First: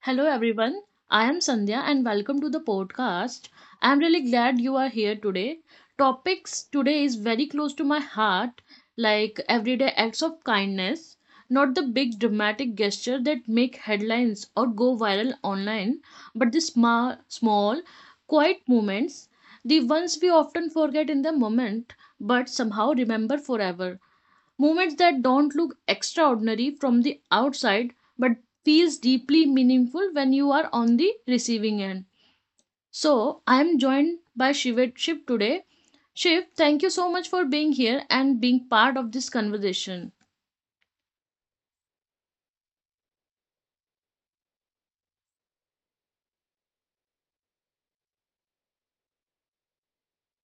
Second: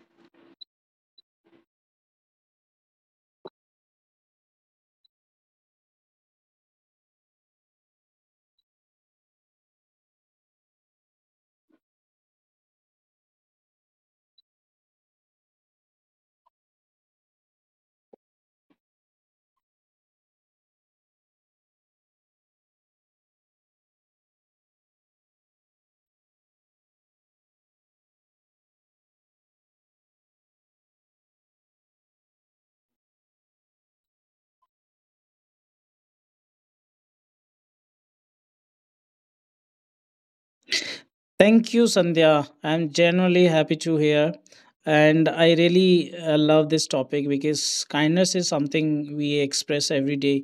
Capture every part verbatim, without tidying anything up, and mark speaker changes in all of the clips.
Speaker 1: Hello, everyone. I am Sandhya, and welcome to the podcast. I am really glad you are here today. Topics today is very close to my heart, like everyday acts of kindness, not the big dramatic gesture that make headlines or go viral online, but the small, small, quiet moments, the ones we often forget in the moment, but somehow remember forever moments that don't look extraordinary from the outside but feels deeply meaningful when you are on the receiving end. So I am joined by shivet shiv today. Shiv, thank you so much for being here and being part of this conversation.
Speaker 2: Thank you, Sandhya. I'm genuinely happy to hear. And I really uh, love this topic because kindness is something we express every day,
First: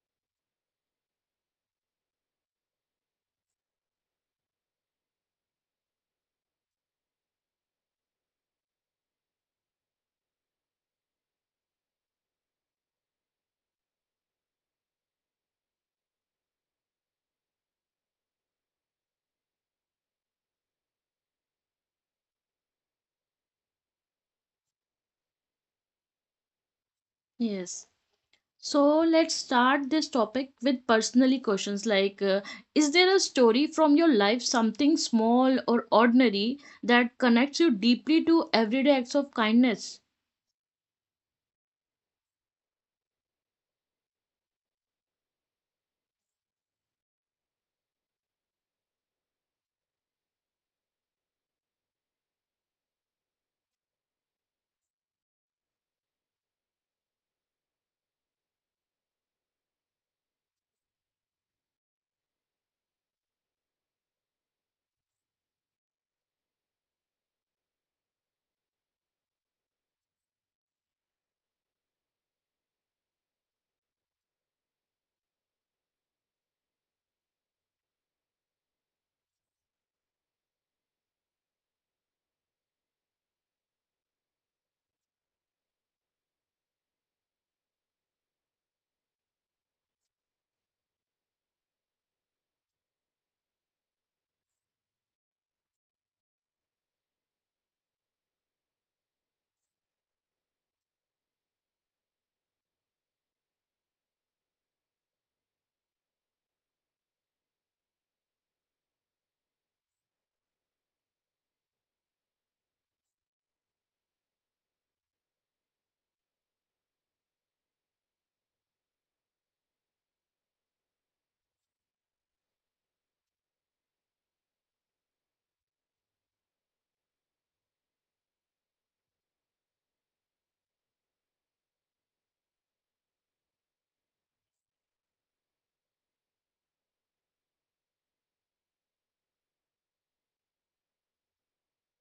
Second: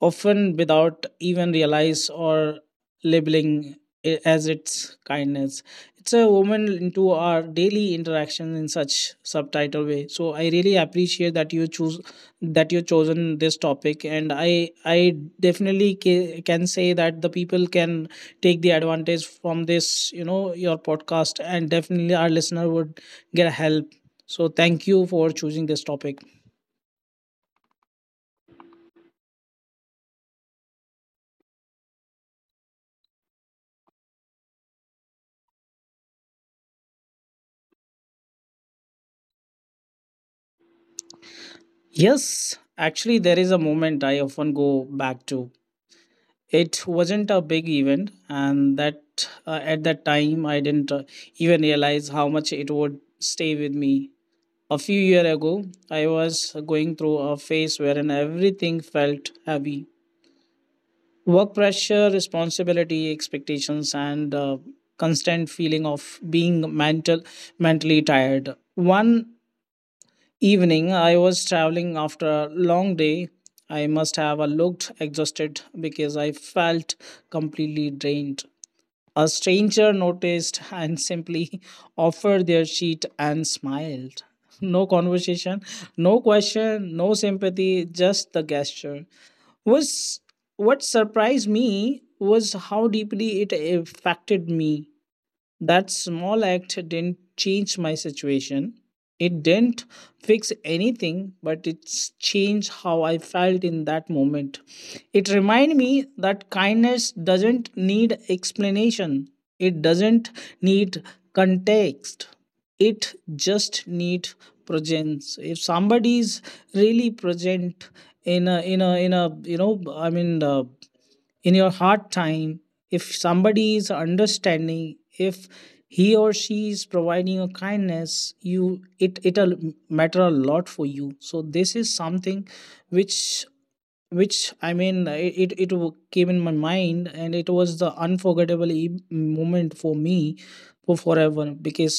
Speaker 2: often without even realize or labeling it as its kindness. It's a woman into our daily interaction in such subtitle way. So I really appreciate that you choose that you chosen this topic, and I I definitely ca- can say that the people can take the advantage from this, you know, your podcast, and definitely our listener would get help. So thank you for choosing this topic.
Speaker 1: Yes. So let's start this topic with personally questions like, uh, is there a story from your life, something small or ordinary, that connects you deeply to everyday acts of kindness?
Speaker 2: Yes, actually, there is a moment I often go back to. It wasn't a big event, and that uh, at that time I didn't uh, even realize how much it would stay with me. A few years ago, I was going through a phase wherein everything felt heavy. Work pressure, responsibility, expectations, and uh, constant feeling of being mental, mentally tired. One evening, I was traveling after a long day. I must have uh, looked exhausted because I felt completely drained. A stranger noticed and simply offered their sheet and smiled. No conversation, no question, no sympathy, just the gesture. Was What surprised me was how deeply it affected me. That small act didn't change my situation. It didn't fix anything, but it's changed how I felt in that moment. It reminded me that kindness doesn't need explanation, it doesn't need context, it just needs presence. If somebody is really present in a, in a, in a, you know, I mean, uh, in your hard time, if somebody is understanding, if he or she is providing a kindness, you it it'll matter a lot for you. So this is something which which i mean it it, it w- came in my mind, and it was the unforgettable e- moment for me for forever, because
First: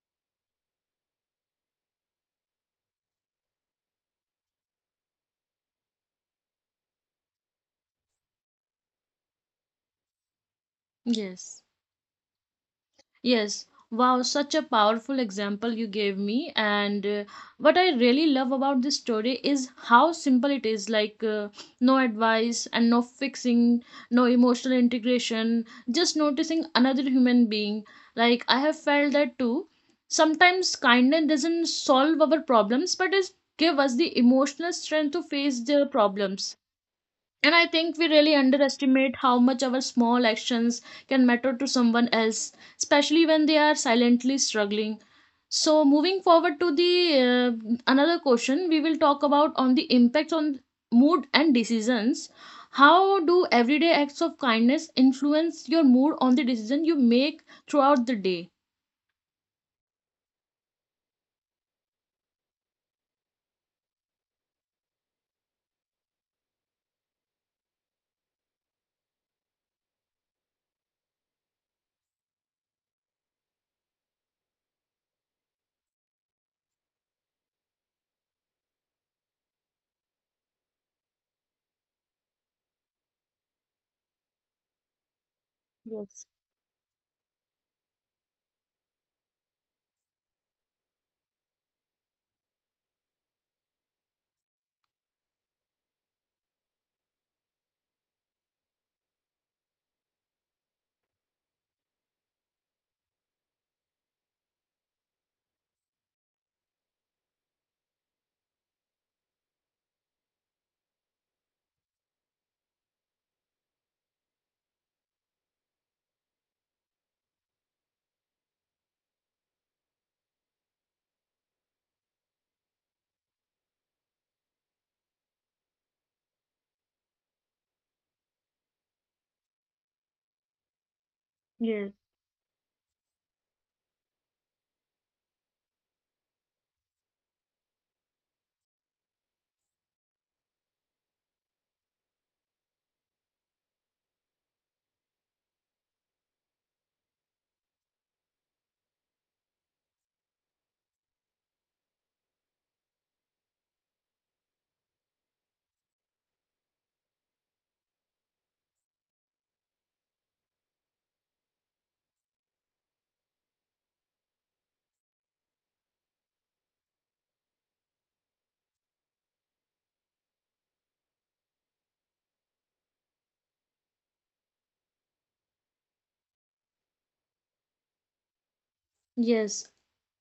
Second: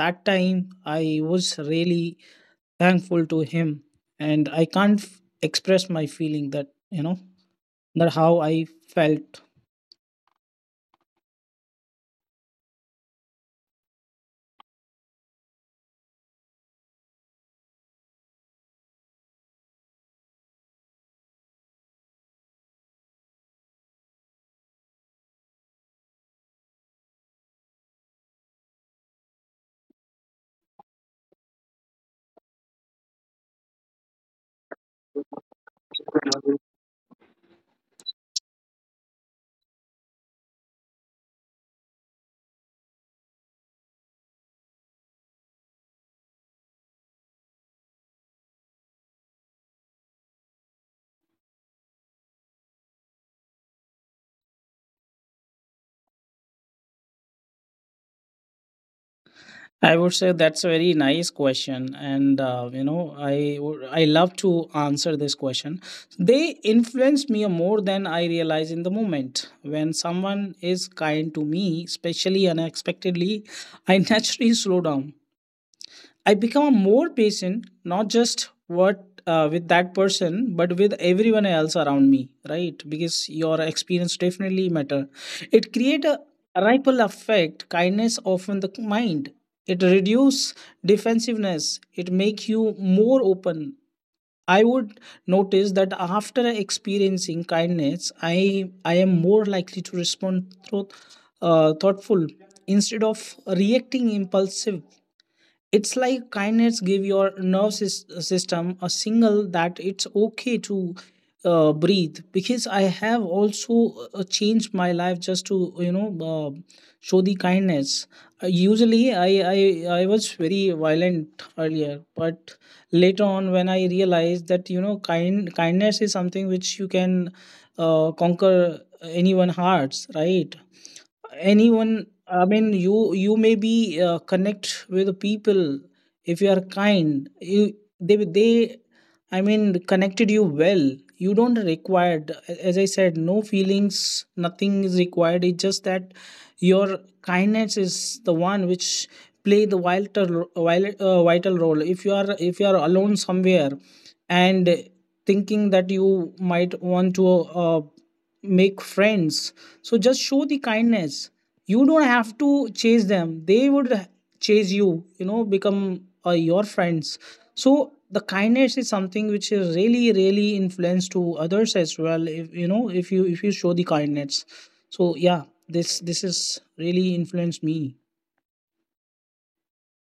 Speaker 2: that time I was really thankful to him, and I can't f- express my feeling, that you know that how I felt.
Speaker 1: Yes. Yes. Wow, such a powerful example you gave me. And uh, what I really love about this story is how simple it is, like, uh, no advice and no fixing, no emotional integration, just noticing another human being. Like, I have felt that too. Sometimes kindness doesn't solve our problems, but it gives us the emotional strength to face the problems. And I think we really underestimate how much our small actions can matter to someone else, especially when they are silently struggling. So, moving forward to the, uh, another question, we will talk about on the impacts on mood and decisions. How do everyday acts of kindness influence your mood on the decision you make throughout the day?
Speaker 2: I would say that's a very nice question, and uh, you know, I would- I love to answer this question. They influence me more than I realize in the moment. When someone is kind to me, especially unexpectedly, I naturally slow down. I become more patient, not just what uh, with that person, but with everyone else around me, right? Because your experience definitely matter. It create a
Speaker 1: Yes.
Speaker 2: ripple effect, kindness often the mind. It reduce defensiveness. It make you more open. I would notice that after experiencing kindness, I I am more likely to respond through, uh, thoughtful instead of reacting impulsive. It's like kindness give your nerve sys- system a signal that it's okay to uh, breathe. Because I have also uh, changed my life just to, you know uh, show the kindness. Uh, usually, I, I I was very violent earlier, but later on when I realized that, you know, kind kindness is something which you can uh, conquer anyone hearts, right?
Speaker 1: Yes.
Speaker 2: Anyone, I mean, you you may be uh, connect with the people. If you are kind, you, they they i mean connected you well. You don't require, as I said, no feelings, nothing is required. It's just that your kindness is the one which play the vital vital, uh, vital role. If you are, if you are alone somewhere and thinking that you might want to uh, make friends, so just show the kindness. You don't have to chase them, they would chase you, you know, become uh, your friends. So the kindness is something which is really really influence to others as well, if you know, if you, if you show the kindness. So yeah, this this is really influenced me.
Speaker 1: Yes.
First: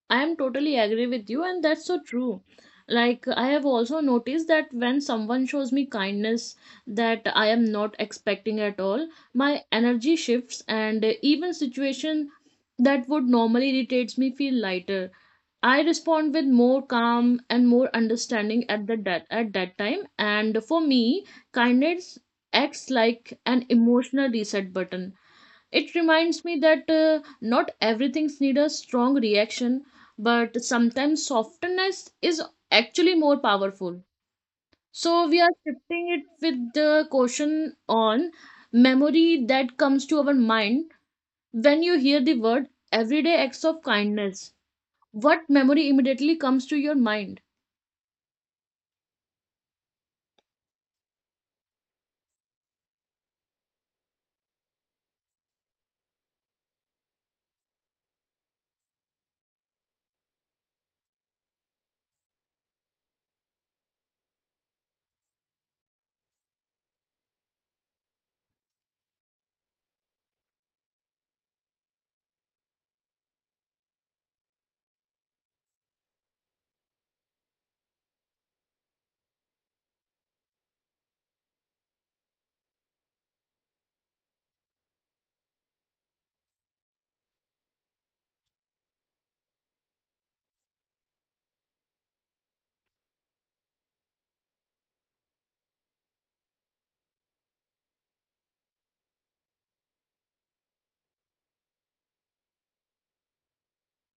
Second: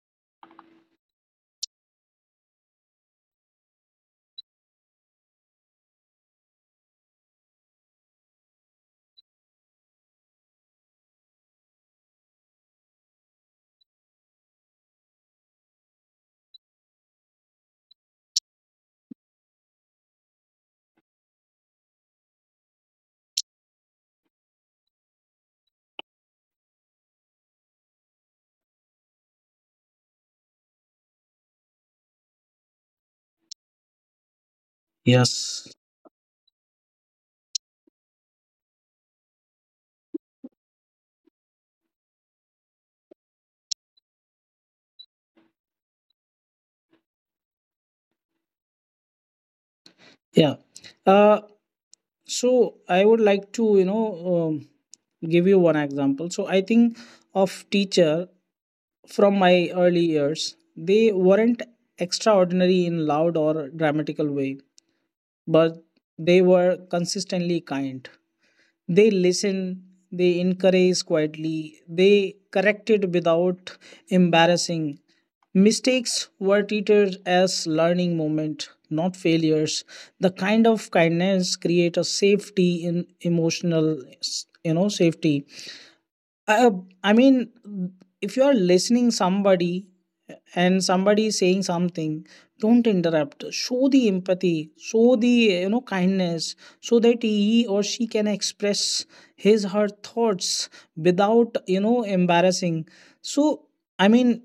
Speaker 1: I am totally agree with you, and that's so true. Like, I have also noticed that when someone shows me kindness that I am not expecting at all, my energy shifts, and even situation that would normally irritates me feel lighter. I respond with more calm and more understanding at the that at that time. And for me, kindness acts like an emotional reset button. It reminds me that, uh, not everything needs a strong reaction, but sometimes softness is actually more powerful. So we are
Speaker 2: Yes,
Speaker 1: shifting it with the caution on memory that comes to our mind when you hear the word everyday acts of kindness. What memory immediately comes to your mind?
Speaker 2: yeah. Uh so I would like to, you know um, give you one example. So I think of teacher from my early years. They weren't extraordinary in loud or dramatical way, but they were consistently kind. They listen, they encourage quietly, they corrected without embarrassing. Mistakes were treated as learning moment, not failures. The kind of kindness create a safety in emotional, you know, safety. Uh, uh, I mean, if you are listening somebody and somebody is saying something, don't interrupt. Show the empathy, show the, you know, kindness, so that he or she can express his her thoughts without, you know, embarrassing. So I mean,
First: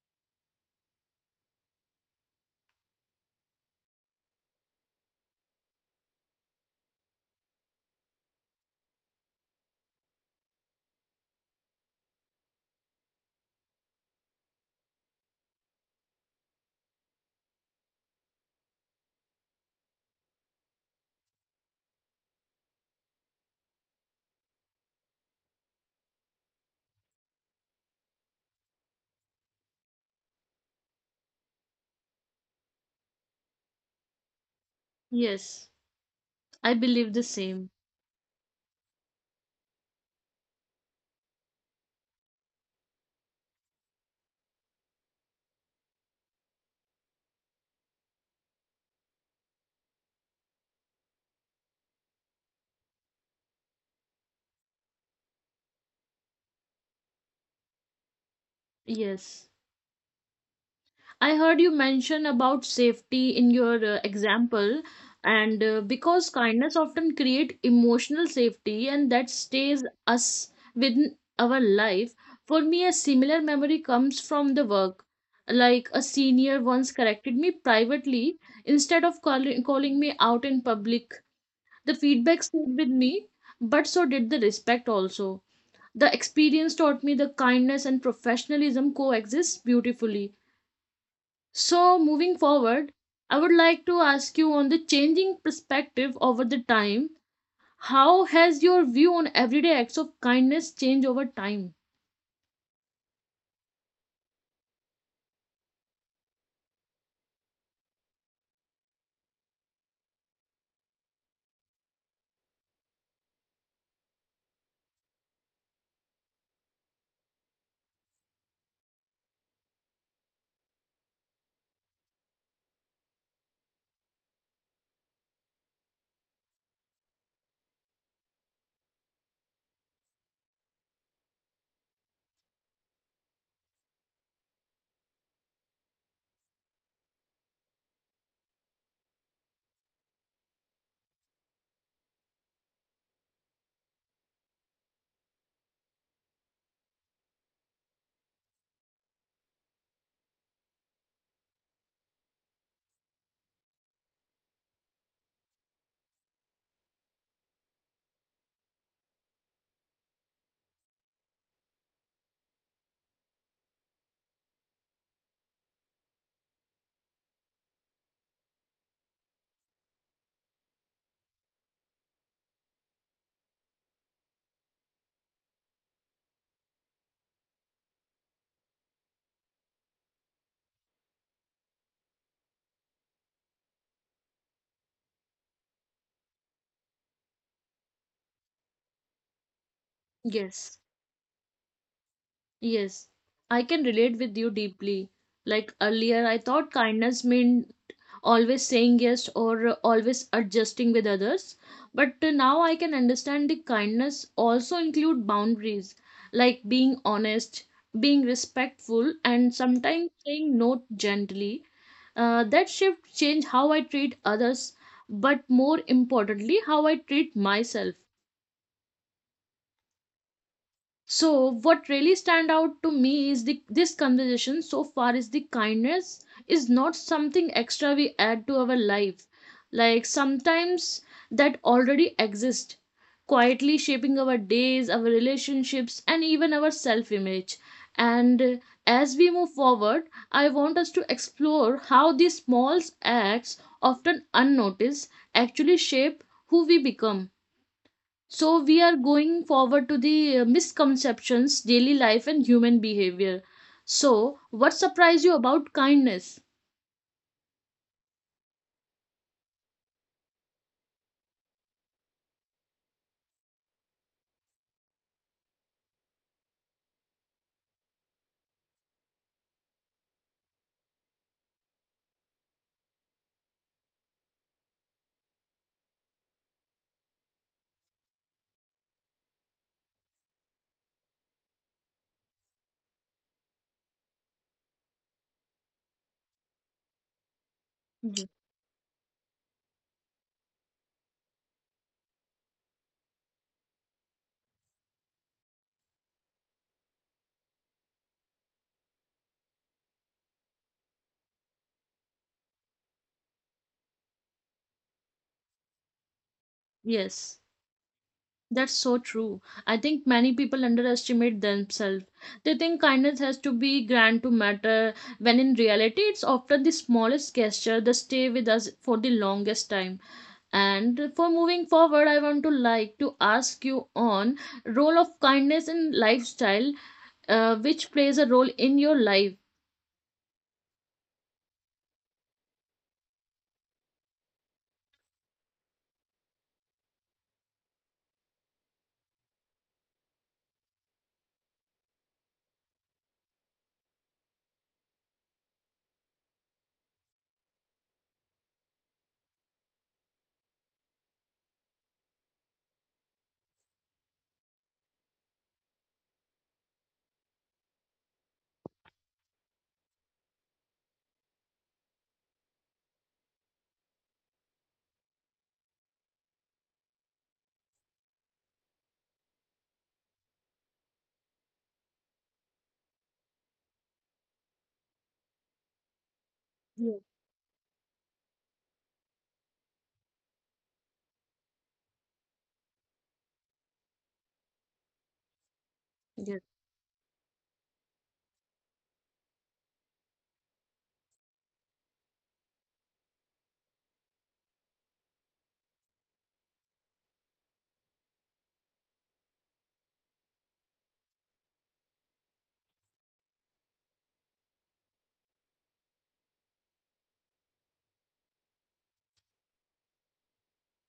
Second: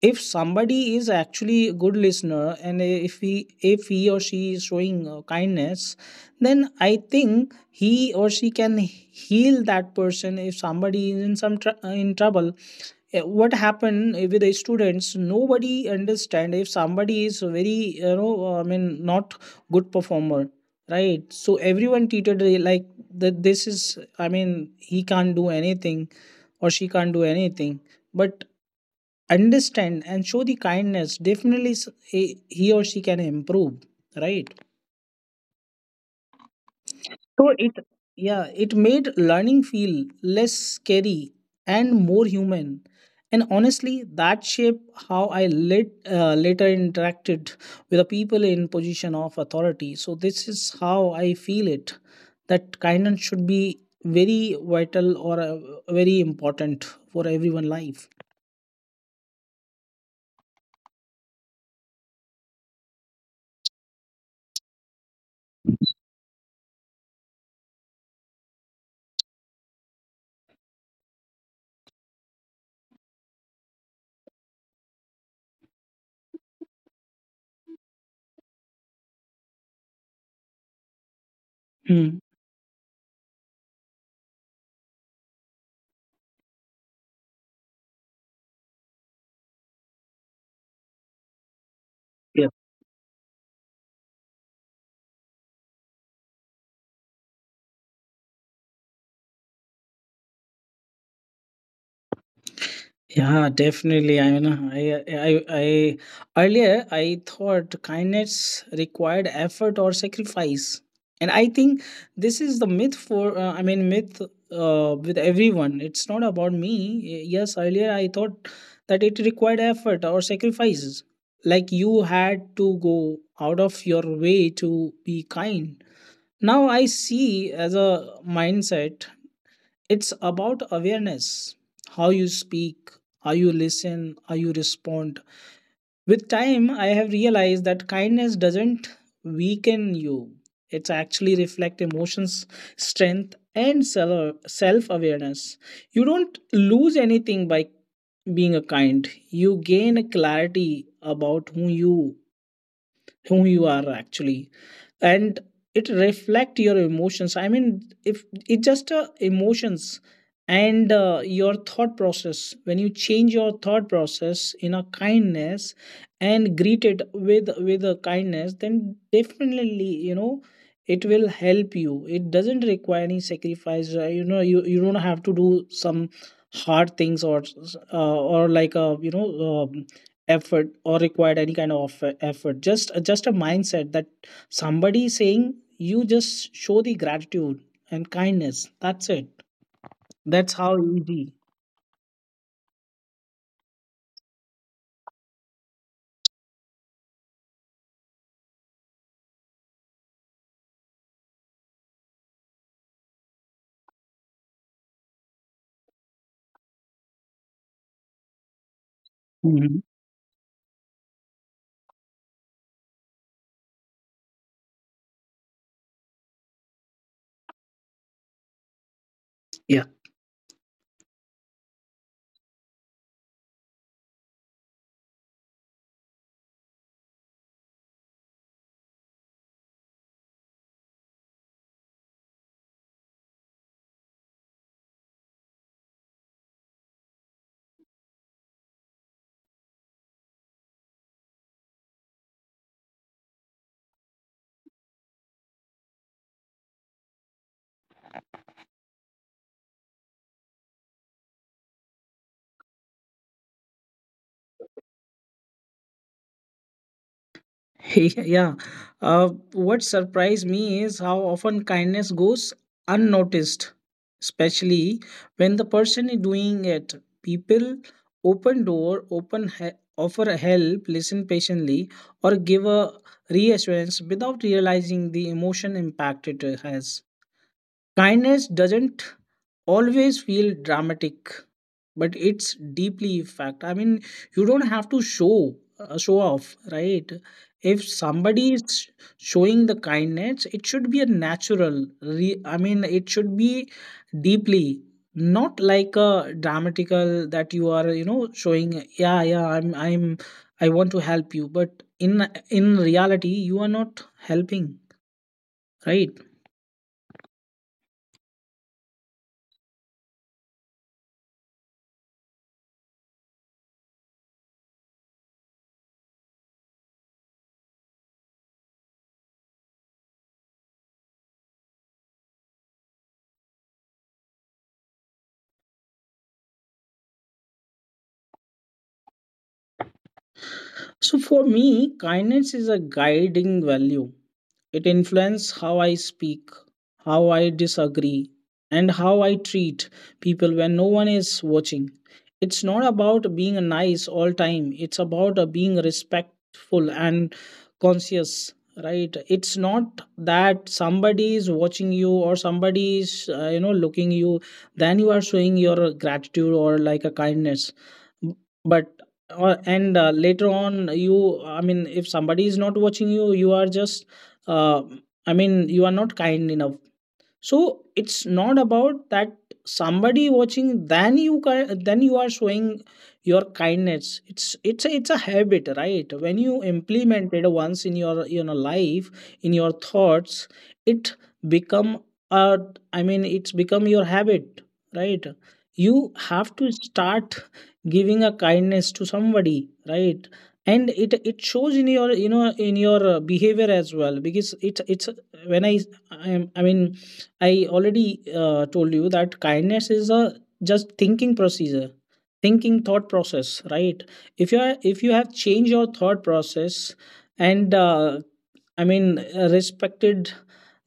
Speaker 2: if somebody is actually a good listener, and if he, if he or she is showing uh, kindness, then I think he or she can heal that person if somebody is in some tr- uh, in trouble. Uh, what happened with the students, nobody understand if somebody is very, you know, uh, i mean not good performer, right? So everyone treated it like that. This is, I mean, he can't do anything or she can't do anything, but understand and show the kindness, definitely s- he he or she can improve, right?
Speaker 1: Yes, I believe the
Speaker 2: So
Speaker 1: same.
Speaker 2: it, yeah, it made learning feel less scary and more human. And honestly, that shaped how I lit, uh, later interacted with the people in position of authority. So this is how I feel it, that kindness should be very vital or uh, very important for everyone life.
Speaker 1: Yes. I heard you mention about safety in your uh, example, and uh, because kindness often create emotional safety, and that stays us within our life. For me, a similar memory comes from the work. Like a senior once corrected me privately instead of calling calling me out in public. The
Speaker 2: Hmm.
Speaker 1: feedback stayed with me, but so did the respect also. The experience taught me the kindness and professionalism coexist beautifully. So, moving forward, I would like to ask you on the changing perspective over the time. How has your view on everyday acts of kindness changed over time?
Speaker 2: Yeah, definitely. I mean, I, I, I earlier I thought kindness required effort or sacrifice, and I think this is the myth for. Uh, I mean, myth uh, with everyone. It's not about me. Y- Yes, earlier I thought that it required effort or sacrifices, like you had to go out of your way to be kind. Now I see as a mindset, it's about awareness, how you speak, how you listen, how you respond. With time, I have realized that kindness doesn't weaken you. It's actually reflect emotions, strength, and self awareness. You don't lose anything by being a kind. You gain a clarity about who you who you are actually. And it reflect your emotions. I mean, if it's just uh, emotions and uh, your thought process. When you change your thought process in a kindness and greet it with with a kindness, then definitely, you know, it will help you. It doesn't require any sacrifice, uh, you know, you, you don't have to do some hard things or uh, or like a, you know, uh, effort or required any kind of eff- effort. Just, uh, just a mindset that somebody saying you, just show the gratitude and kindness, that's it. That's how
Speaker 1: Yes,
Speaker 2: easy.
Speaker 1: yes, I can relate with you deeply. Like earlier, I thought kindness meant always saying yes or always adjusting with others. But uh, now I can understand the kindness also include boundaries, like being honest, being respectful, and
Speaker 2: Mhm.
Speaker 1: sometimes saying no gently. Uh, that shift changed how I treat others, but more importantly, how I treat myself.
Speaker 2: Yeah.
Speaker 1: So, what really stand out to me is the this conversation so far is the kindness is not something extra we add to our life. Like sometimes that already exists, quietly shaping our days, our relationships, and even our self-image. And uh, as we move forward, I want us to explore how these small acts, often unnoticed, actually shape who we become. So we are going forward to the, uh, misconceptions, daily life, and human behavior. So, what surprised you about kindness?
Speaker 2: Yeah. Uh, what surprised me is how often kindness goes unnoticed, especially when the person is doing it. People open door, open he- offer help, listen patiently, or give a reassurance without realizing the emotion impact it has. Kindness doesn't always feel dramatic, but it's deeply fact. I mean, you don't have to show uh, show off, right? If
Speaker 1: Mhm.
Speaker 2: somebody is showing the kindness, it should be a natural. Re- I mean, it should be deeply, not like a dramatical that you are, you know, showing. Yeah, yeah, I'm, I'm, I want to help you, but in in reality, you are not helping, right?
Speaker 1: Yes, that's so true. I think many people underestimate themselves. They think kindness has to be grand to matter, when in reality, it's often the smallest gesture that stay with us for the longest time. And for moving forward, I want to like to ask you on role of kindness in lifestyle, uh, which plays a role in your life.
Speaker 2: So for me, kindness is a guiding value. It influences how I speak, how I disagree, and how I treat people when no one is watching. It's not about being nice all time. It's about uh, being respectful and conscious, right? It's not that somebody is watching you or somebody is, uh, you know, looking you. Then you are showing your gratitude or like a kindness. But or and uh, later on you, I mean if somebody is not watching you, you are just, uh, I mean you are not kind enough. So it's not about that somebody watching, then you ki- then you are showing your kindness. It's, it's a, it's a habit, right? When you
Speaker 1: Yeah.
Speaker 2: implement it once in your, you know, life, in your thoughts, it become a, I mean, it's become your habit, right? You
Speaker 1: Yeah.
Speaker 2: have to start giving a kindness to somebody, right? And it it shows in your, you know, in your uh, behavior as well. Because it's it's when i i, am- I mean, I already uh, told you that kindness is a just thinking procedure, thinking thought process, right? If you are, if you have changed your thought process and uh, I mean, uh, respected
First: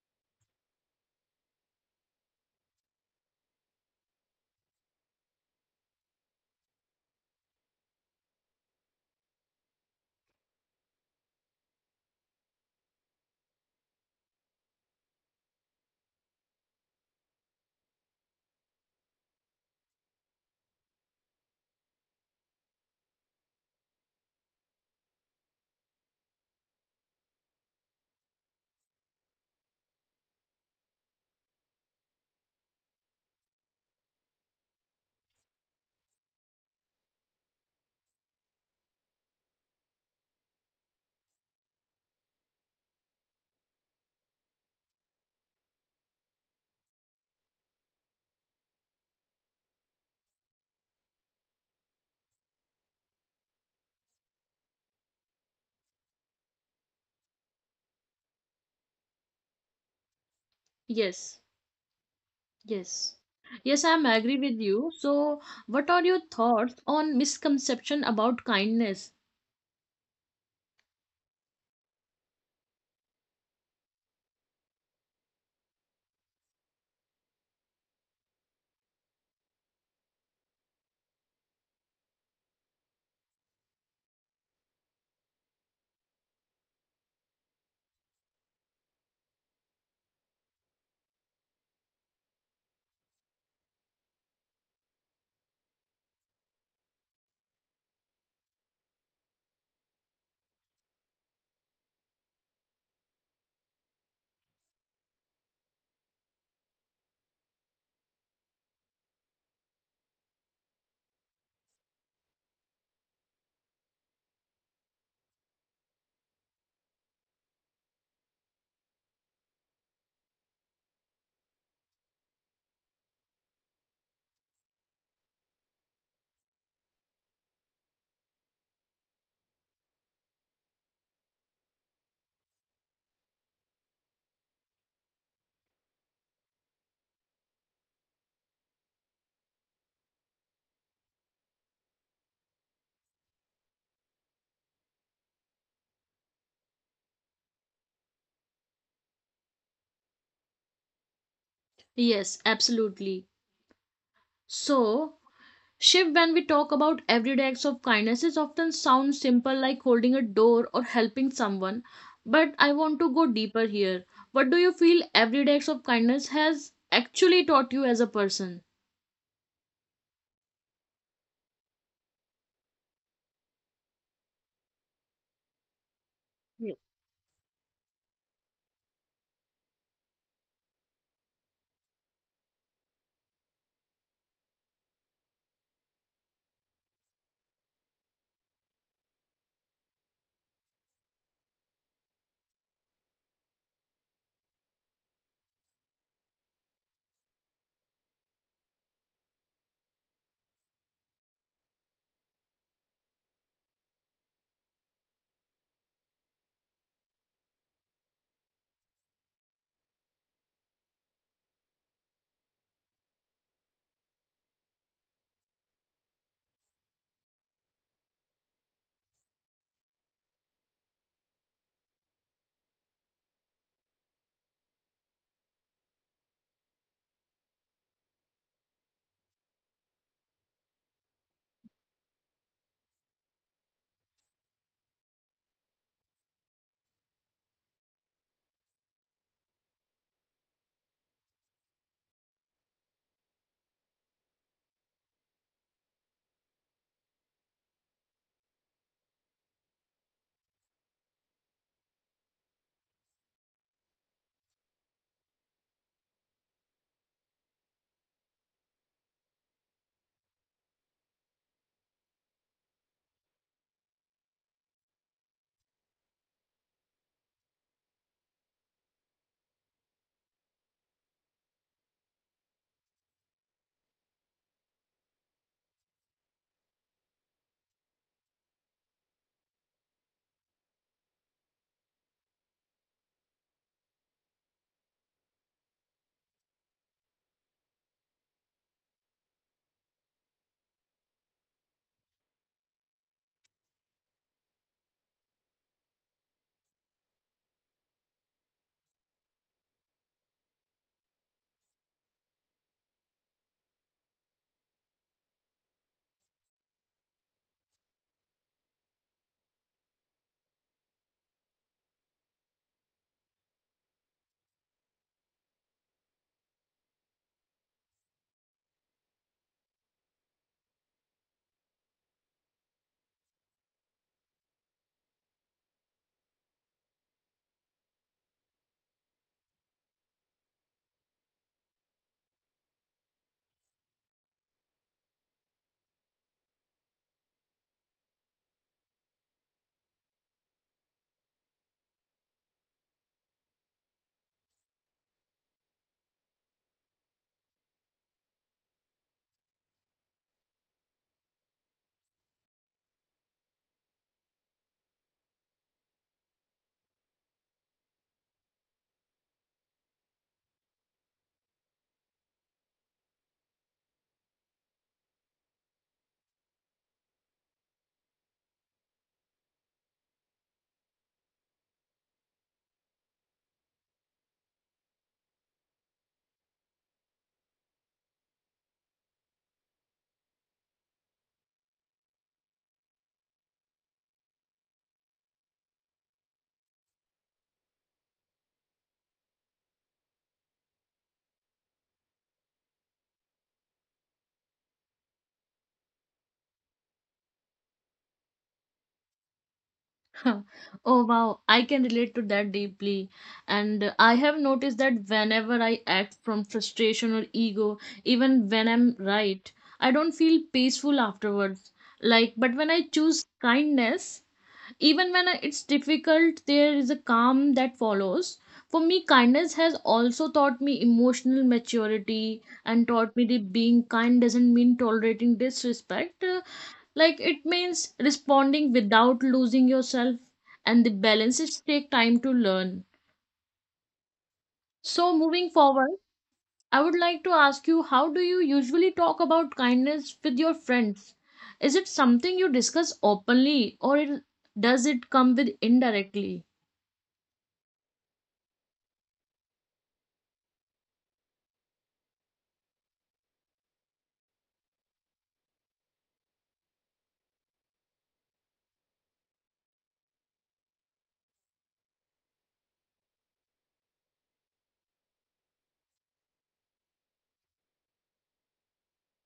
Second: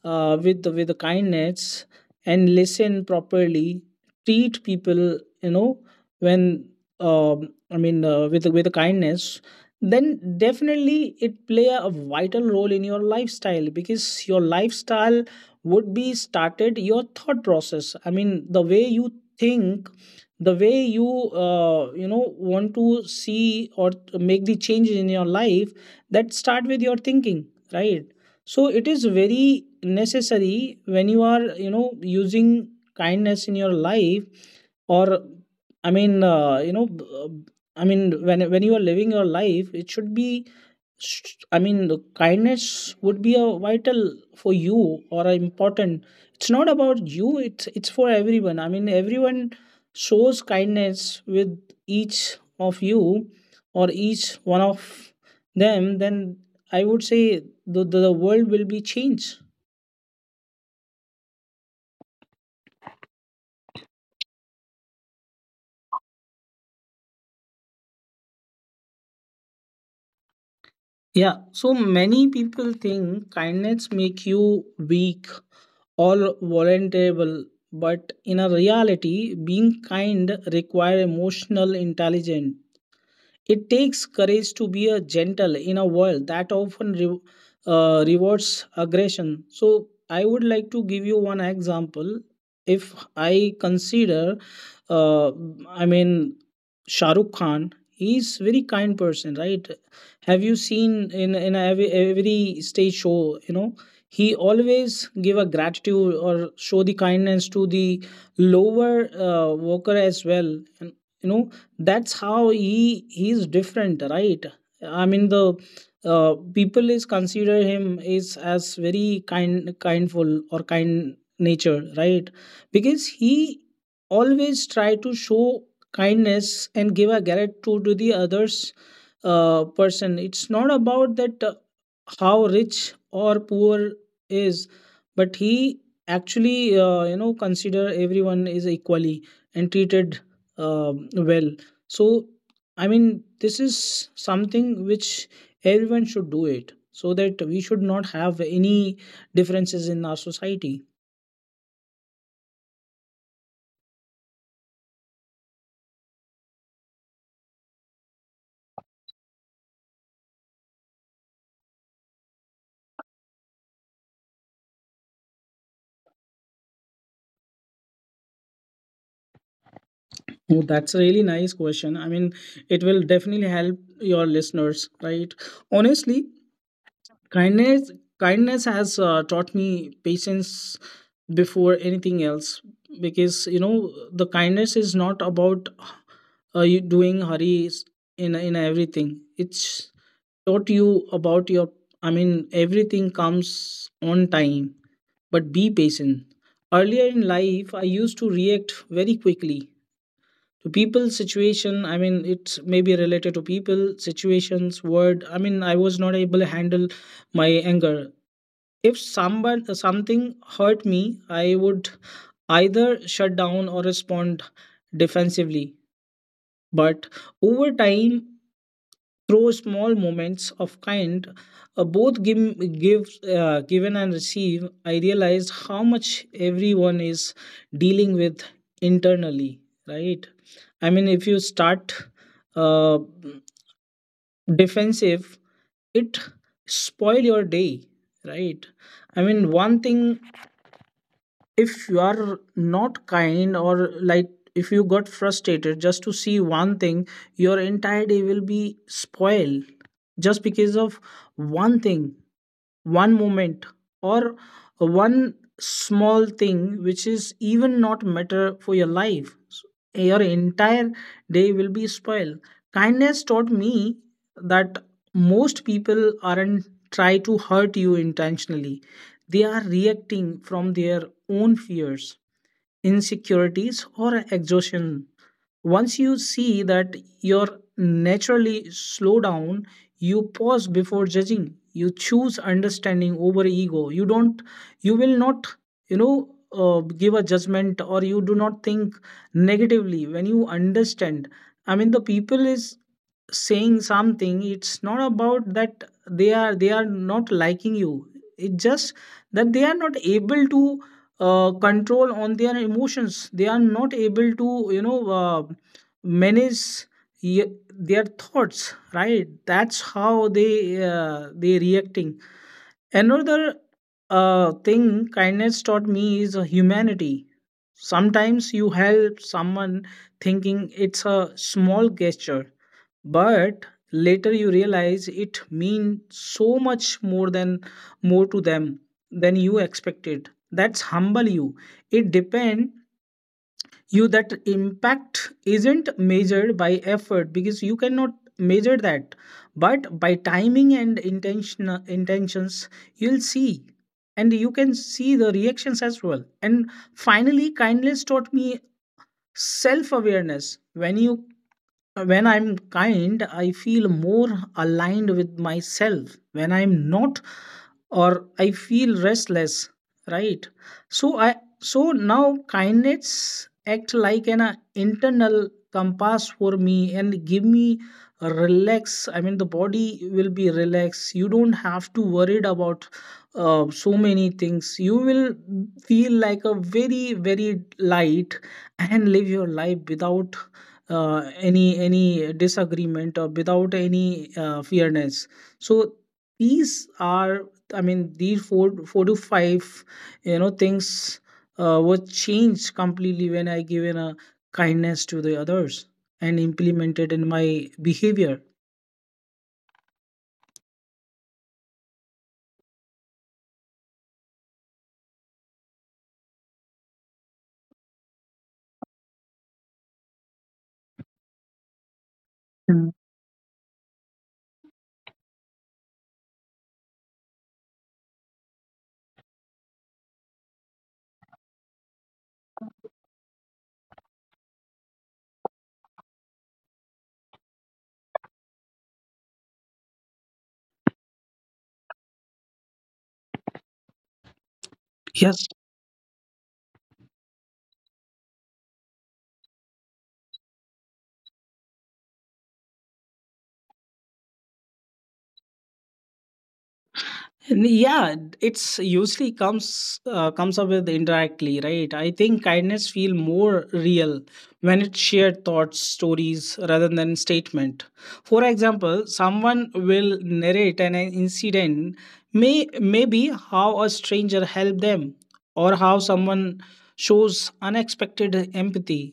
Speaker 2: uh, with with kindness and listen properly. Treat people, you know, when um, I mean uh, with with kindness. Then definitely it play a vital role in your lifestyle, because your lifestyle would be started your thought process. I mean, the way you think, the way you uh, you know want to see or to make the changes in your life, that start with your thinking, right? So it is very necessary when you are, you know, using kindness in your life, or I mean uh, you know b- uh, I mean when when you are living your life it should be sh- I mean the kindness would be a vital for you or a important. It's not about you, it's it's for everyone. I mean everyone shows kindness with each of you or each one of them, then I would say the, the, the world will be changed.
Speaker 1: Yes. Yes. Yes, I'm agree with you. So, what are your thoughts on misconception about kindness?
Speaker 2: Yeah, so many people think kindness make you weak or vulnerable, but in a reality, being kind require emotional intelligence. It takes courage to be a gentle in a world that often re- uh, rewards aggression. So I would like to give you one example. If I consider, uh, I mean, Shahrukh Khan, he's very kind person, right? Have you seen in in every, every stage show? You know, he always give a gratitude or show the kindness to the lower uh, worker as well. And, you know, that's how he he's different, right? I mean the uh, people is consider him is as very kind kindful or kind nature, right? Because he always try to show kindness and give a gratitude to the others uh, person. It's not about that uh, how rich or poor is, but he actually, uh, you know, consider everyone is equally and treated um well. So I mean this is something which everyone should do it, so that we should not have any differences in our society.
Speaker 1: Yes, absolutely. So, Shiv, when we talk about everyday acts of kindness, it often sounds simple like holding a door or helping someone. But I want to go deeper here. What do you feel everyday acts of kindness has actually taught you as a person?
Speaker 2: Oh, that's a really nice question. I mean, it will definitely help your listeners, right? Honestly, kindness kindness has uh, taught me patience before anything else, because you know the kindness is not about uh, you doing hurries in in everything. It's taught you about your, I mean, everything comes on time, but be patient. Earlier in life I used to react very quickly to people's situation. I mean, it's maybe related to people situations word. I mean, I was not able to handle my anger. If someone something hurt me, I would either shut down or respond defensively. But over time, through small moments of kind, uh, both give, give uh, given and receive, I realized how much everyone is dealing with internally. Right? I mean, if you start uh, defensive, it spoil your day. Right? I mean, one thing, if you are not kind, or like if you got frustrated just to see one thing, your entire day will be spoiled just because of one thing, one moment, or one small thing which is even not matter for your life. So your entire day will be spoiled. Kindness taught me that most people aren't try to hurt you intentionally, they are reacting from their own fears, insecurities or exhaustion. Once you see that, you're naturally slow down, you pause before judging, you choose understanding over ego, you don't, you will not, you know, uh, give a judgment or you do not think negatively. When you understand, I mean the people is saying something, it's not about that they are, they are not liking you, it's just that they are not able to uh, control on their emotions, they are not able to, you know, uh, manage ye- their thoughts, right? That's how they uh, they reacting. Another uh, thing kindness taught me is uh, humanity. Sometimes you help someone thinking it's a small gesture, but later you realize it means so much more than, more to them than you expected. That's humble you. It depend you that impact isn't measured by effort, because you cannot measure that, but by timing and intention intentions. You'll see, and you can see the reactions as well. And finally kindness taught me self awareness. When you, when I'm kind, I feel more aligned with myself. When I'm not, or I feel restless, right? So I, so now kindness act like an uh, internal compass for me and give me a relax. I mean the body will be relaxed, you don't have to worried about uh, so many things. You will feel like a very very light and live your life without uh, any any disagreement or without any uh, fearness. So these are, I mean these four four to five, you know, things uh, were changed completely when I given a kindness to the others and implemented in my behavior.
Speaker 1: Huh. Oh wow, I can relate to that deeply. And uh, I have noticed that whenever I act from frustration or ego, even when I'm right, I don't feel peaceful afterwards. Like, but when I
Speaker 2: Mm.
Speaker 1: choose kindness, even when I- it's difficult, there is a calm that follows. For me, kindness has also taught me emotional maturity and taught me that being kind doesn't mean tolerating disrespect, like it means responding without losing yourself, and the balances take time to learn. So moving
Speaker 2: Yes.
Speaker 1: forward, I would like to ask you, how do you usually talk about kindness with your friends? Is it something you discuss openly, or it, does it come with indirectly?
Speaker 2: And yeah, it's usually comes uh, comes up with indirectly, right? I think kindness feel more real when it's shared thoughts stories rather than statement. For example, someone will narrate an incident, may maybe how a stranger helped them or how someone shows unexpected empathy,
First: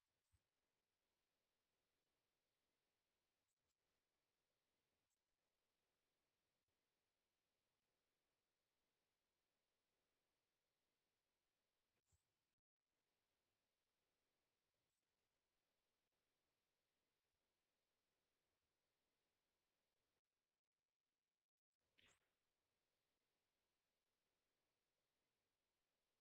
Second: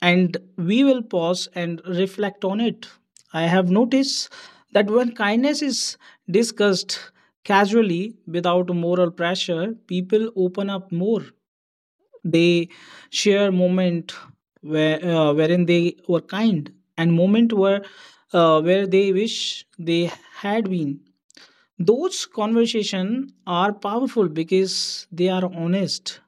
Speaker 2: and we will pause and reflect on it. I have noticed that when kindness is discussed casually, without moral pressure, people open up more. They share moment where uh, wherein they were kind, and moment where uh, where they wish they had been. Those conversations are powerful because they are honest.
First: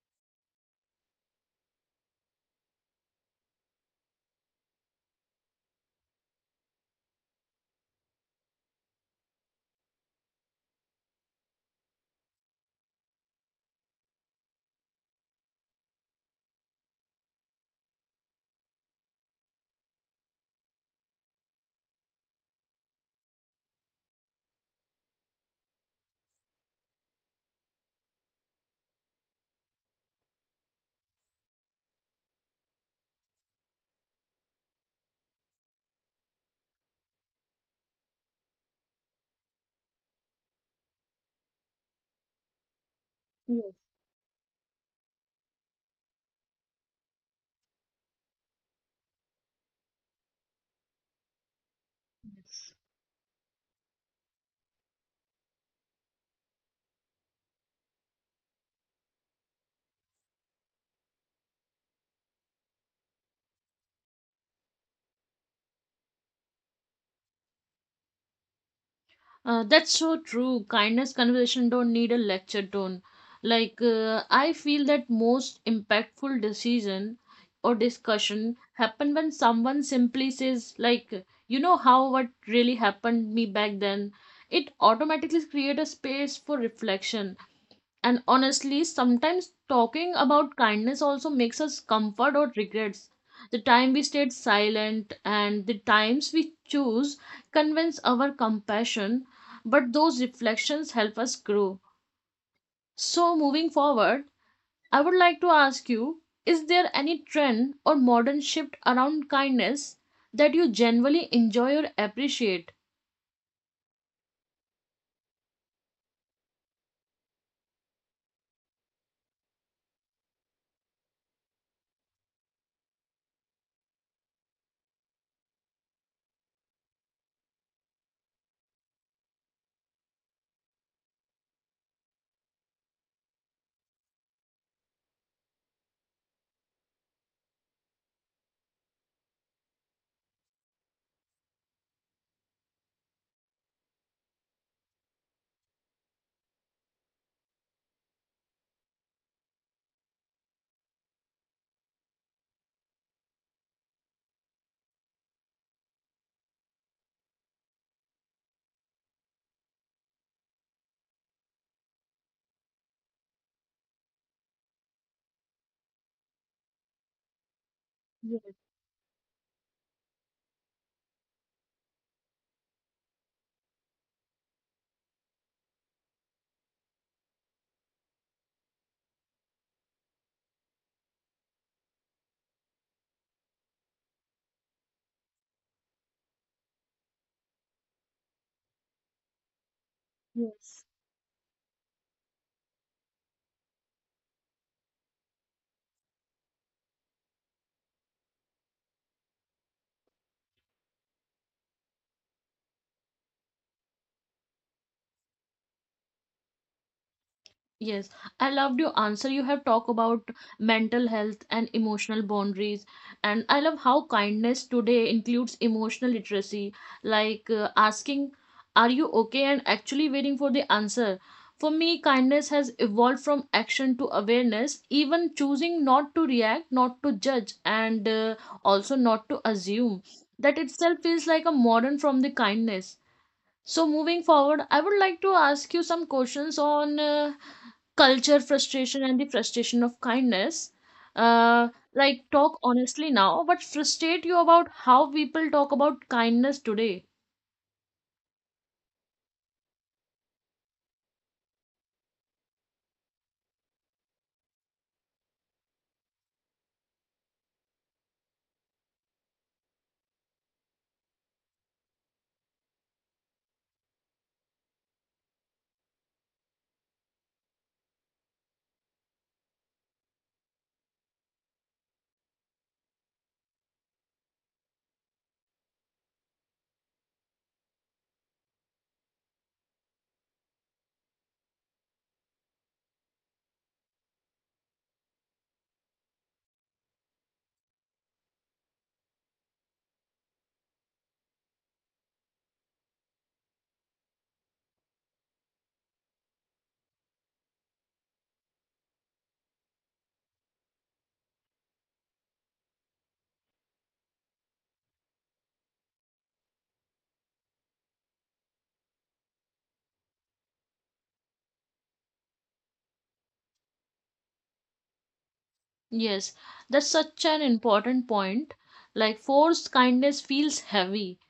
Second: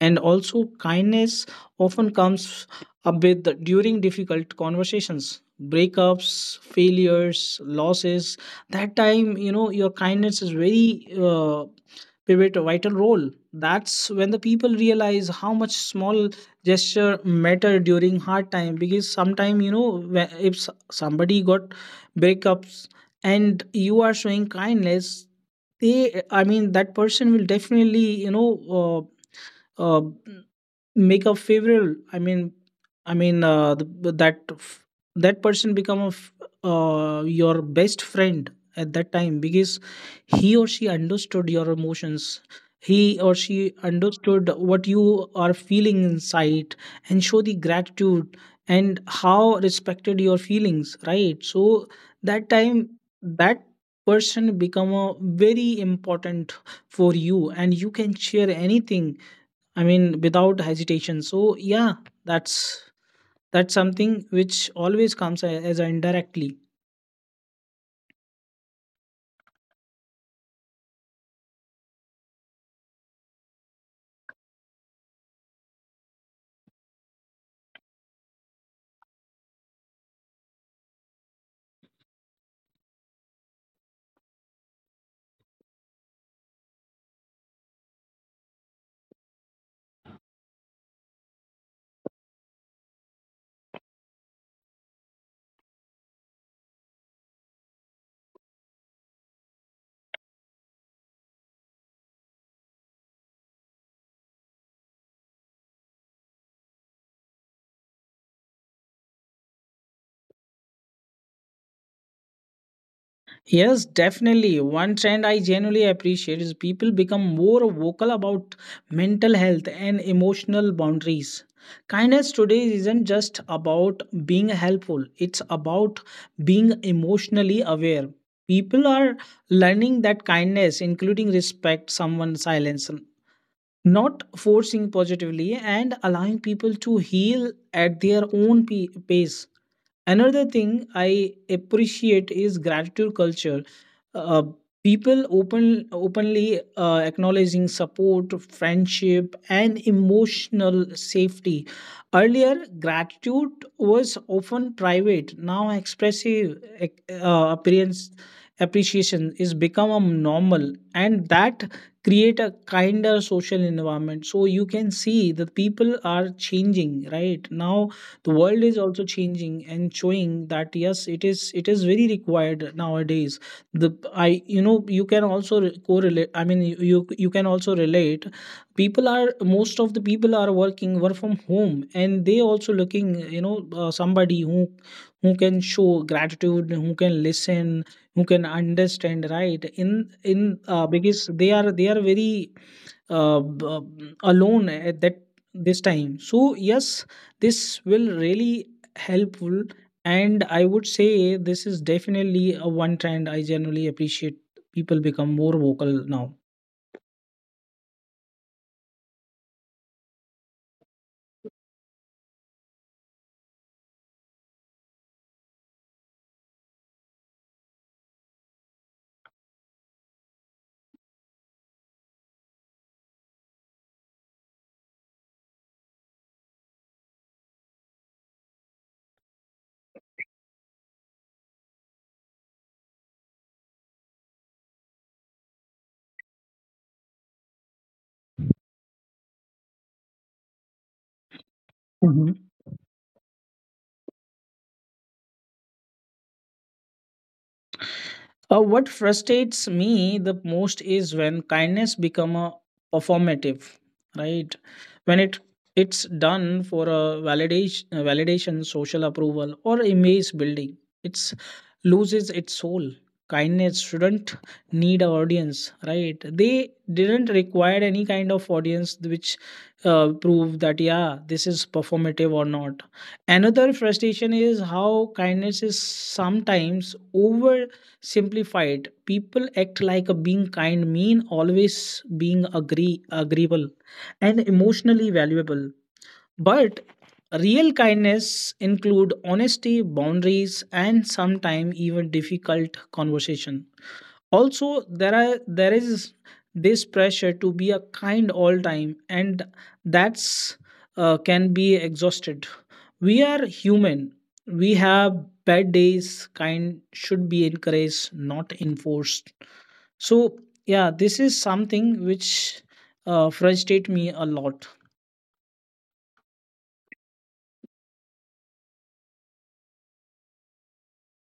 Speaker 2: And also kindness often comes up with during difficult conversations: breakups, failures, losses. That time, you know, your kindness is very uh, pivot a vital role. That's when the people realize how much small gesture matter during hard time. Because sometime, you know, wh- if s- somebody got breakups and you are showing kindness, they, I mean that person will definitely, you know, uh, uh, make a favorite. i mean i mean uh, the- that f- that person become a f- uh, your best friend at that time, because he or she understood your emotions, he or she understood what you are feeling inside, and show the gratitude, and how respected your feelings, right? So that time, that person become a very important for you, and you can share anything, I mean, without hesitation. So yeah, that's that's something which always comes a- as a indirectly.
Speaker 1: Uh, that's so true. Kindness conversation don't need a lecture tone. Like, uh, I feel that most impactful decision or discussion happen when someone simply says, like, you know how what really happened me back then. It automatically create a space for reflection, and honestly, sometimes talking about kindness also makes us comfort or regrets. The time we stayed silent and the times we choose convince our compassion, but those reflections help us grow. So, moving forward, I would like to ask you, is there any trend or modern shift around kindness that you generally enjoy or appreciate?
Speaker 2: Yes, definitely. One trend I genuinely appreciate is people become more vocal about mental health and emotional boundaries. Kindness today isn't just about being helpful, it's about being emotionally aware. People are learning that kindness, including respect, someone's silence, not forcing positively and allowing people to heal at their own p- pace. Another thing I appreciate is gratitude culture. uh, People open openly uh, acknowledging support, friendship and emotional safety. Earlier gratitude was often private, now expressive uh, appearance appreciation is become a normal, and that create a kinder social environment. So you can see the people are changing right now, the
Speaker 1: Yes.
Speaker 2: world is also changing, and showing that yes, it is, it is very required nowadays. The, I, you know, you can also re- correlate, I mean you you, you can also relate, people are, most of the people are working work from home, and they also looking, you know, uh, somebody who who can show gratitude, who can listen, who can understand, right? In in uh, because they are they are very uh, b- alone at that, this time. So yes, this will really helpful. And I would say this is definitely a one trend I generally appreciate. People become more vocal now.
Speaker 1: Yes, I loved your answer. You have talked about mental health and emotional boundaries, and I love how kindness today includes emotional literacy, like, uh, asking, "Are you okay?" and actually waiting for the answer. For me, kindness has evolved from action to awareness, even choosing not to react, not to judge, and uh, also not to assume. That itself feels like a modern from the kindness. So, moving forward, I would like to ask you some questions on. Uh, culture frustration and the frustration of kindness, uh like, talk honestly now but frustrate you about how people talk about kindness today.
Speaker 2: Uh, what frustrates me the most is when kindness become a performative, right? When it it's done for a validation, validation, social approval, or image building, it's loses its soul. Kindness shouldn't need an audience, right? They didn't require any kind of audience which uh, prove that yeah, this is performative or not. Another frustration is how kindness is sometimes oversimplified. People act like a being kind mean always being agree agreeable and emotionally valuable. But real kindness include honesty, boundaries, and sometimes even difficult conversation. Also, there are there is this pressure to be a kind all time, and that's uh, can be exhausted. We are human. We have bad days. Kind should be encouraged, not enforced. So yeah, this is something which uh, frustrate me a lot.
Speaker 1: Yes, that's such an important point. Like, forced kindness feels heavy.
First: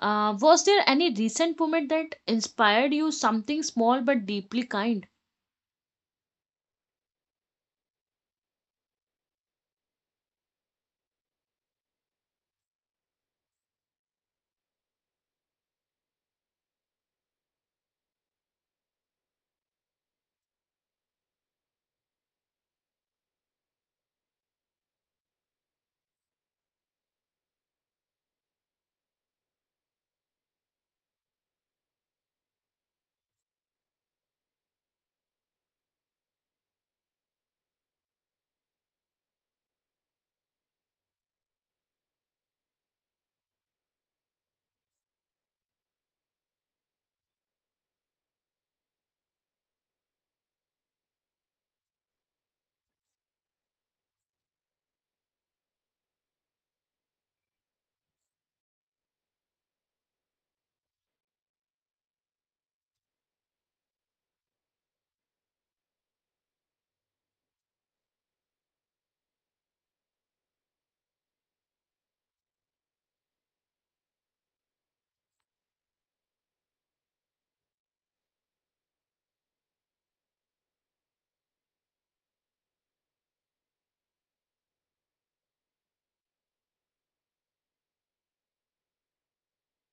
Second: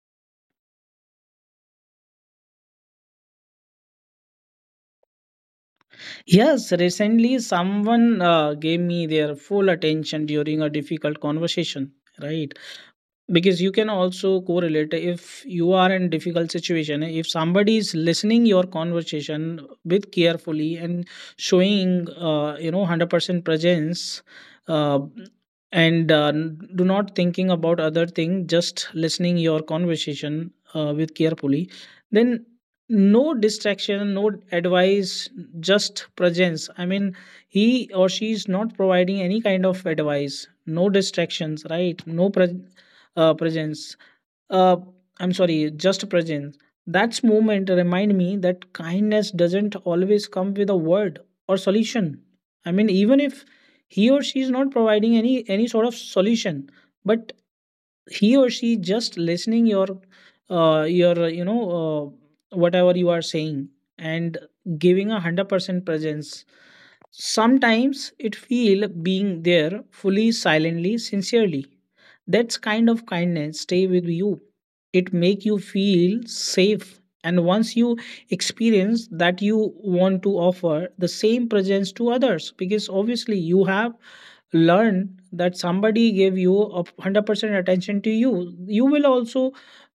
Speaker 1: uh Was there any recent moment that inspired you, something small but deeply kind?
Speaker 2: Yes, recently someone uh, gave me their full attention during a difficult conversation. Right, because you can also correlate, if you are in difficult situation, if somebody is listening your conversation with carefully, and showing, uh, you know, one hundred percent presence, uh, and uh, n- do not thinking about other thing, just listening your conversation uh, with carefully. Then no distraction, no advice, just presence. I mean, he or she is not providing any kind of advice, no distractions, right? No pre- uh, presence. Uh, I'm sorry, just presence. That moment remind me that kindness doesn't always come with a word or solution. I mean, even if he or she is not providing any any sort of solution, but he or she just listening your uh, your, you know, uh, whatever you are saying, and giving a hundred percent presence. Sometimes it feel being there fully, silently, sincerely. That's kind of kindness stay with you. It make you feel safe. And once you experience that, you want to offer the same presence to others, because obviously you have learned that somebody gave you a hundred percent attention to you, you will also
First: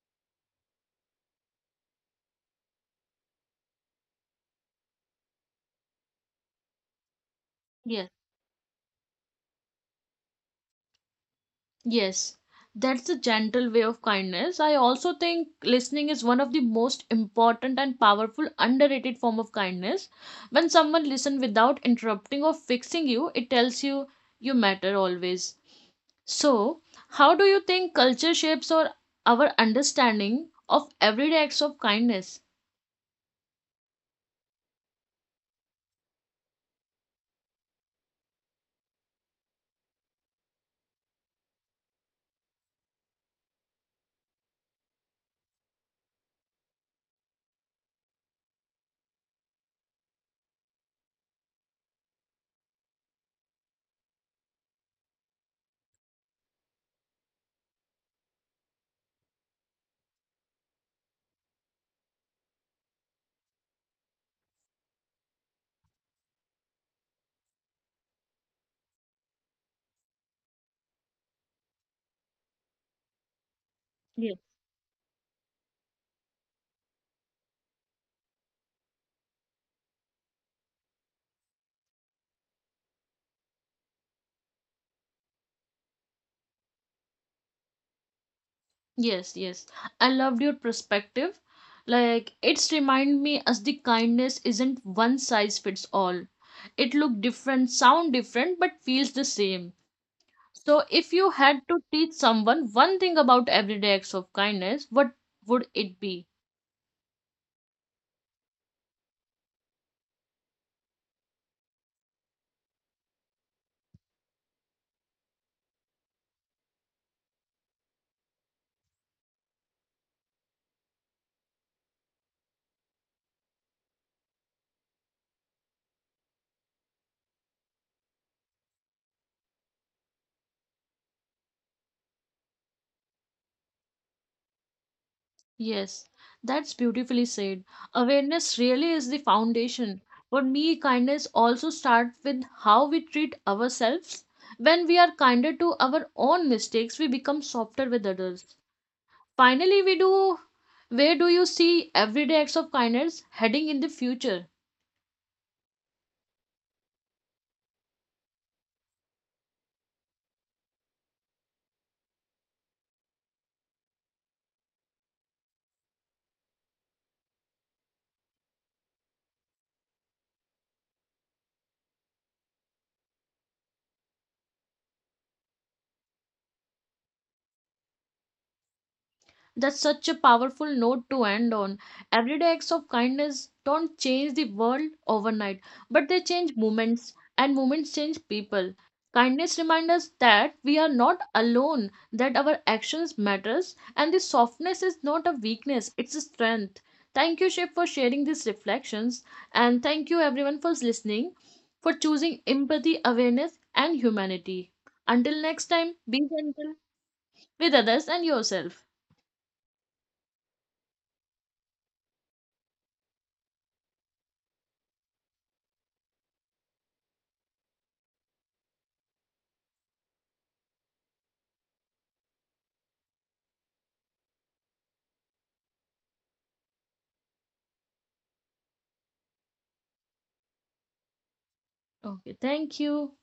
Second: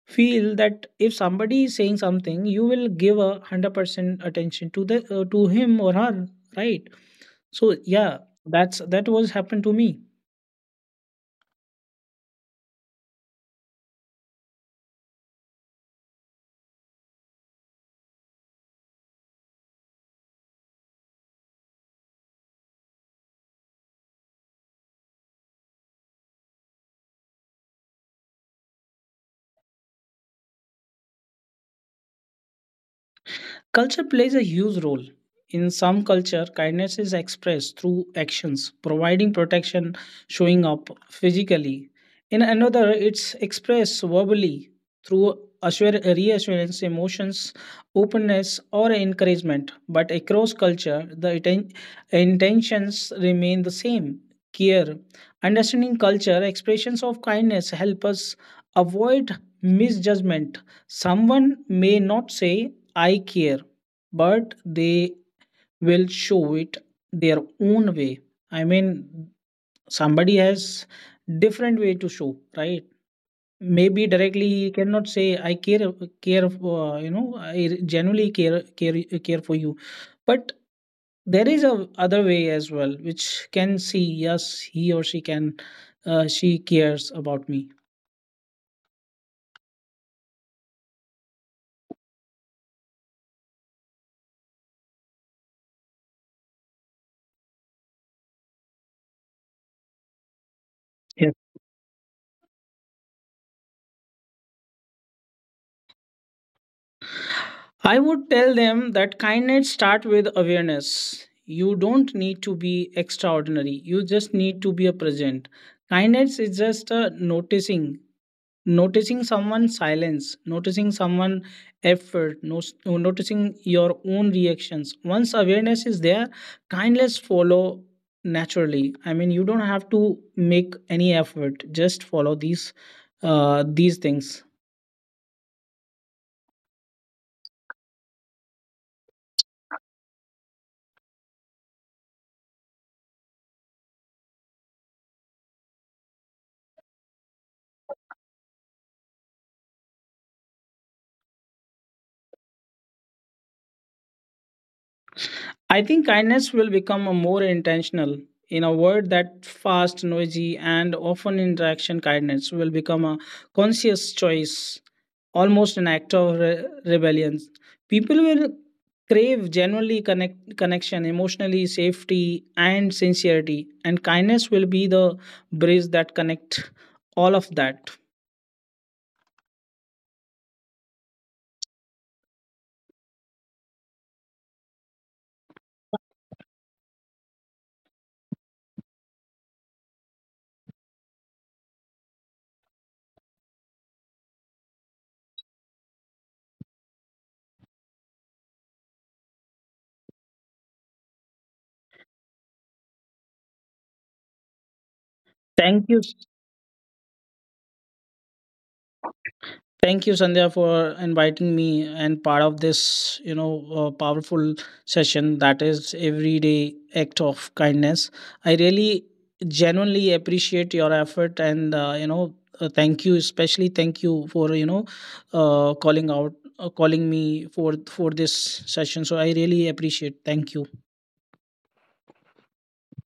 Speaker 2: feel that if somebody is saying something, you will give a hundred percent attention to the, uh, to him or her, right? So
Speaker 1: Yes.
Speaker 2: yeah, that's that was happened to me.
Speaker 1: Yes, that's the gentle way of kindness. I also think listening is one of the most important and powerful underrated form of kindness. When someone listens without interrupting or fixing you, it tells you you matter always. So, how do you think culture shapes or our understanding of everyday acts of kindness?
Speaker 2: Culture plays a huge role. In some culture, kindness is expressed through actions, providing protection, showing up physically. In another, it's expressed verbally through assure- reassurance, emotions, openness, or encouragement. But across culture, the inten- intentions remain the same: care. Understanding culture, expressions of kindness help us avoid misjudgment. Someone may not say I care, but they will show it their own way. I mean, somebody has different way to show, right? Maybe directly he cannot say I care, care, uh, you know, I genuinely care, care, care for you. But there is a other way as well, which can see yes, he or she can, uh, she cares about me.
Speaker 1: Yes, yes. I loved your perspective. Like it's remind me as the kindness isn't one size fits all. It look different, sound different, but feels the same. So if you had to teach someone one thing about everyday acts of kindness, what would it be?
Speaker 2: I would tell them that kindness start with awareness. You don't need to be extraordinary. You just need to be a present. Kindness is just uh, noticing, noticing someone's silence, noticing someone effort, no, noticing your own reactions. Once awareness is there, kindness follow naturally. I mean, you don't have to make any effort. Just follow these uh, these things.
Speaker 1: Yes, that's beautifully said. Awareness really is the foundation. For me, kindness also starts with how we treat ourselves. When we are kinder to our own mistakes, we become softer with others. Finally, we do. Where do you see everyday acts of kindness heading in the future?
Speaker 2: I think kindness will become more intentional. In a world that fast, noisy, and often interaction, kindness will become a conscious choice, almost an act of re- rebellion. People will crave genuinely connect connection, emotionally safety, and sincerity, and kindness will be the bridge that connect all of that.
Speaker 1: That's such a powerful note to end on. Everyday acts of kindness don't change the world overnight, but they change moments, and moments change people. Kindness reminds us that we are not alone, that our actions matters, and the softness is not a weakness, it's a strength. Thank you, Shiv, for sharing these reflections, and thank you everyone for listening, for choosing empathy, awareness, and humanity. Until next
Speaker 2: Thank
Speaker 1: time,
Speaker 2: you.
Speaker 1: be gentle with others and yourself.
Speaker 2: Thank you, Sandhya, for inviting me and part of this, you know, uh, powerful session that is everyday act of kindness. I really genuinely appreciate your effort, and, uh, you know, uh, thank you, especially thank you for, you know, uh, calling out, uh, calling me for for this session. So I really appreciate. Thank you.
Speaker 1: Okay, thank you.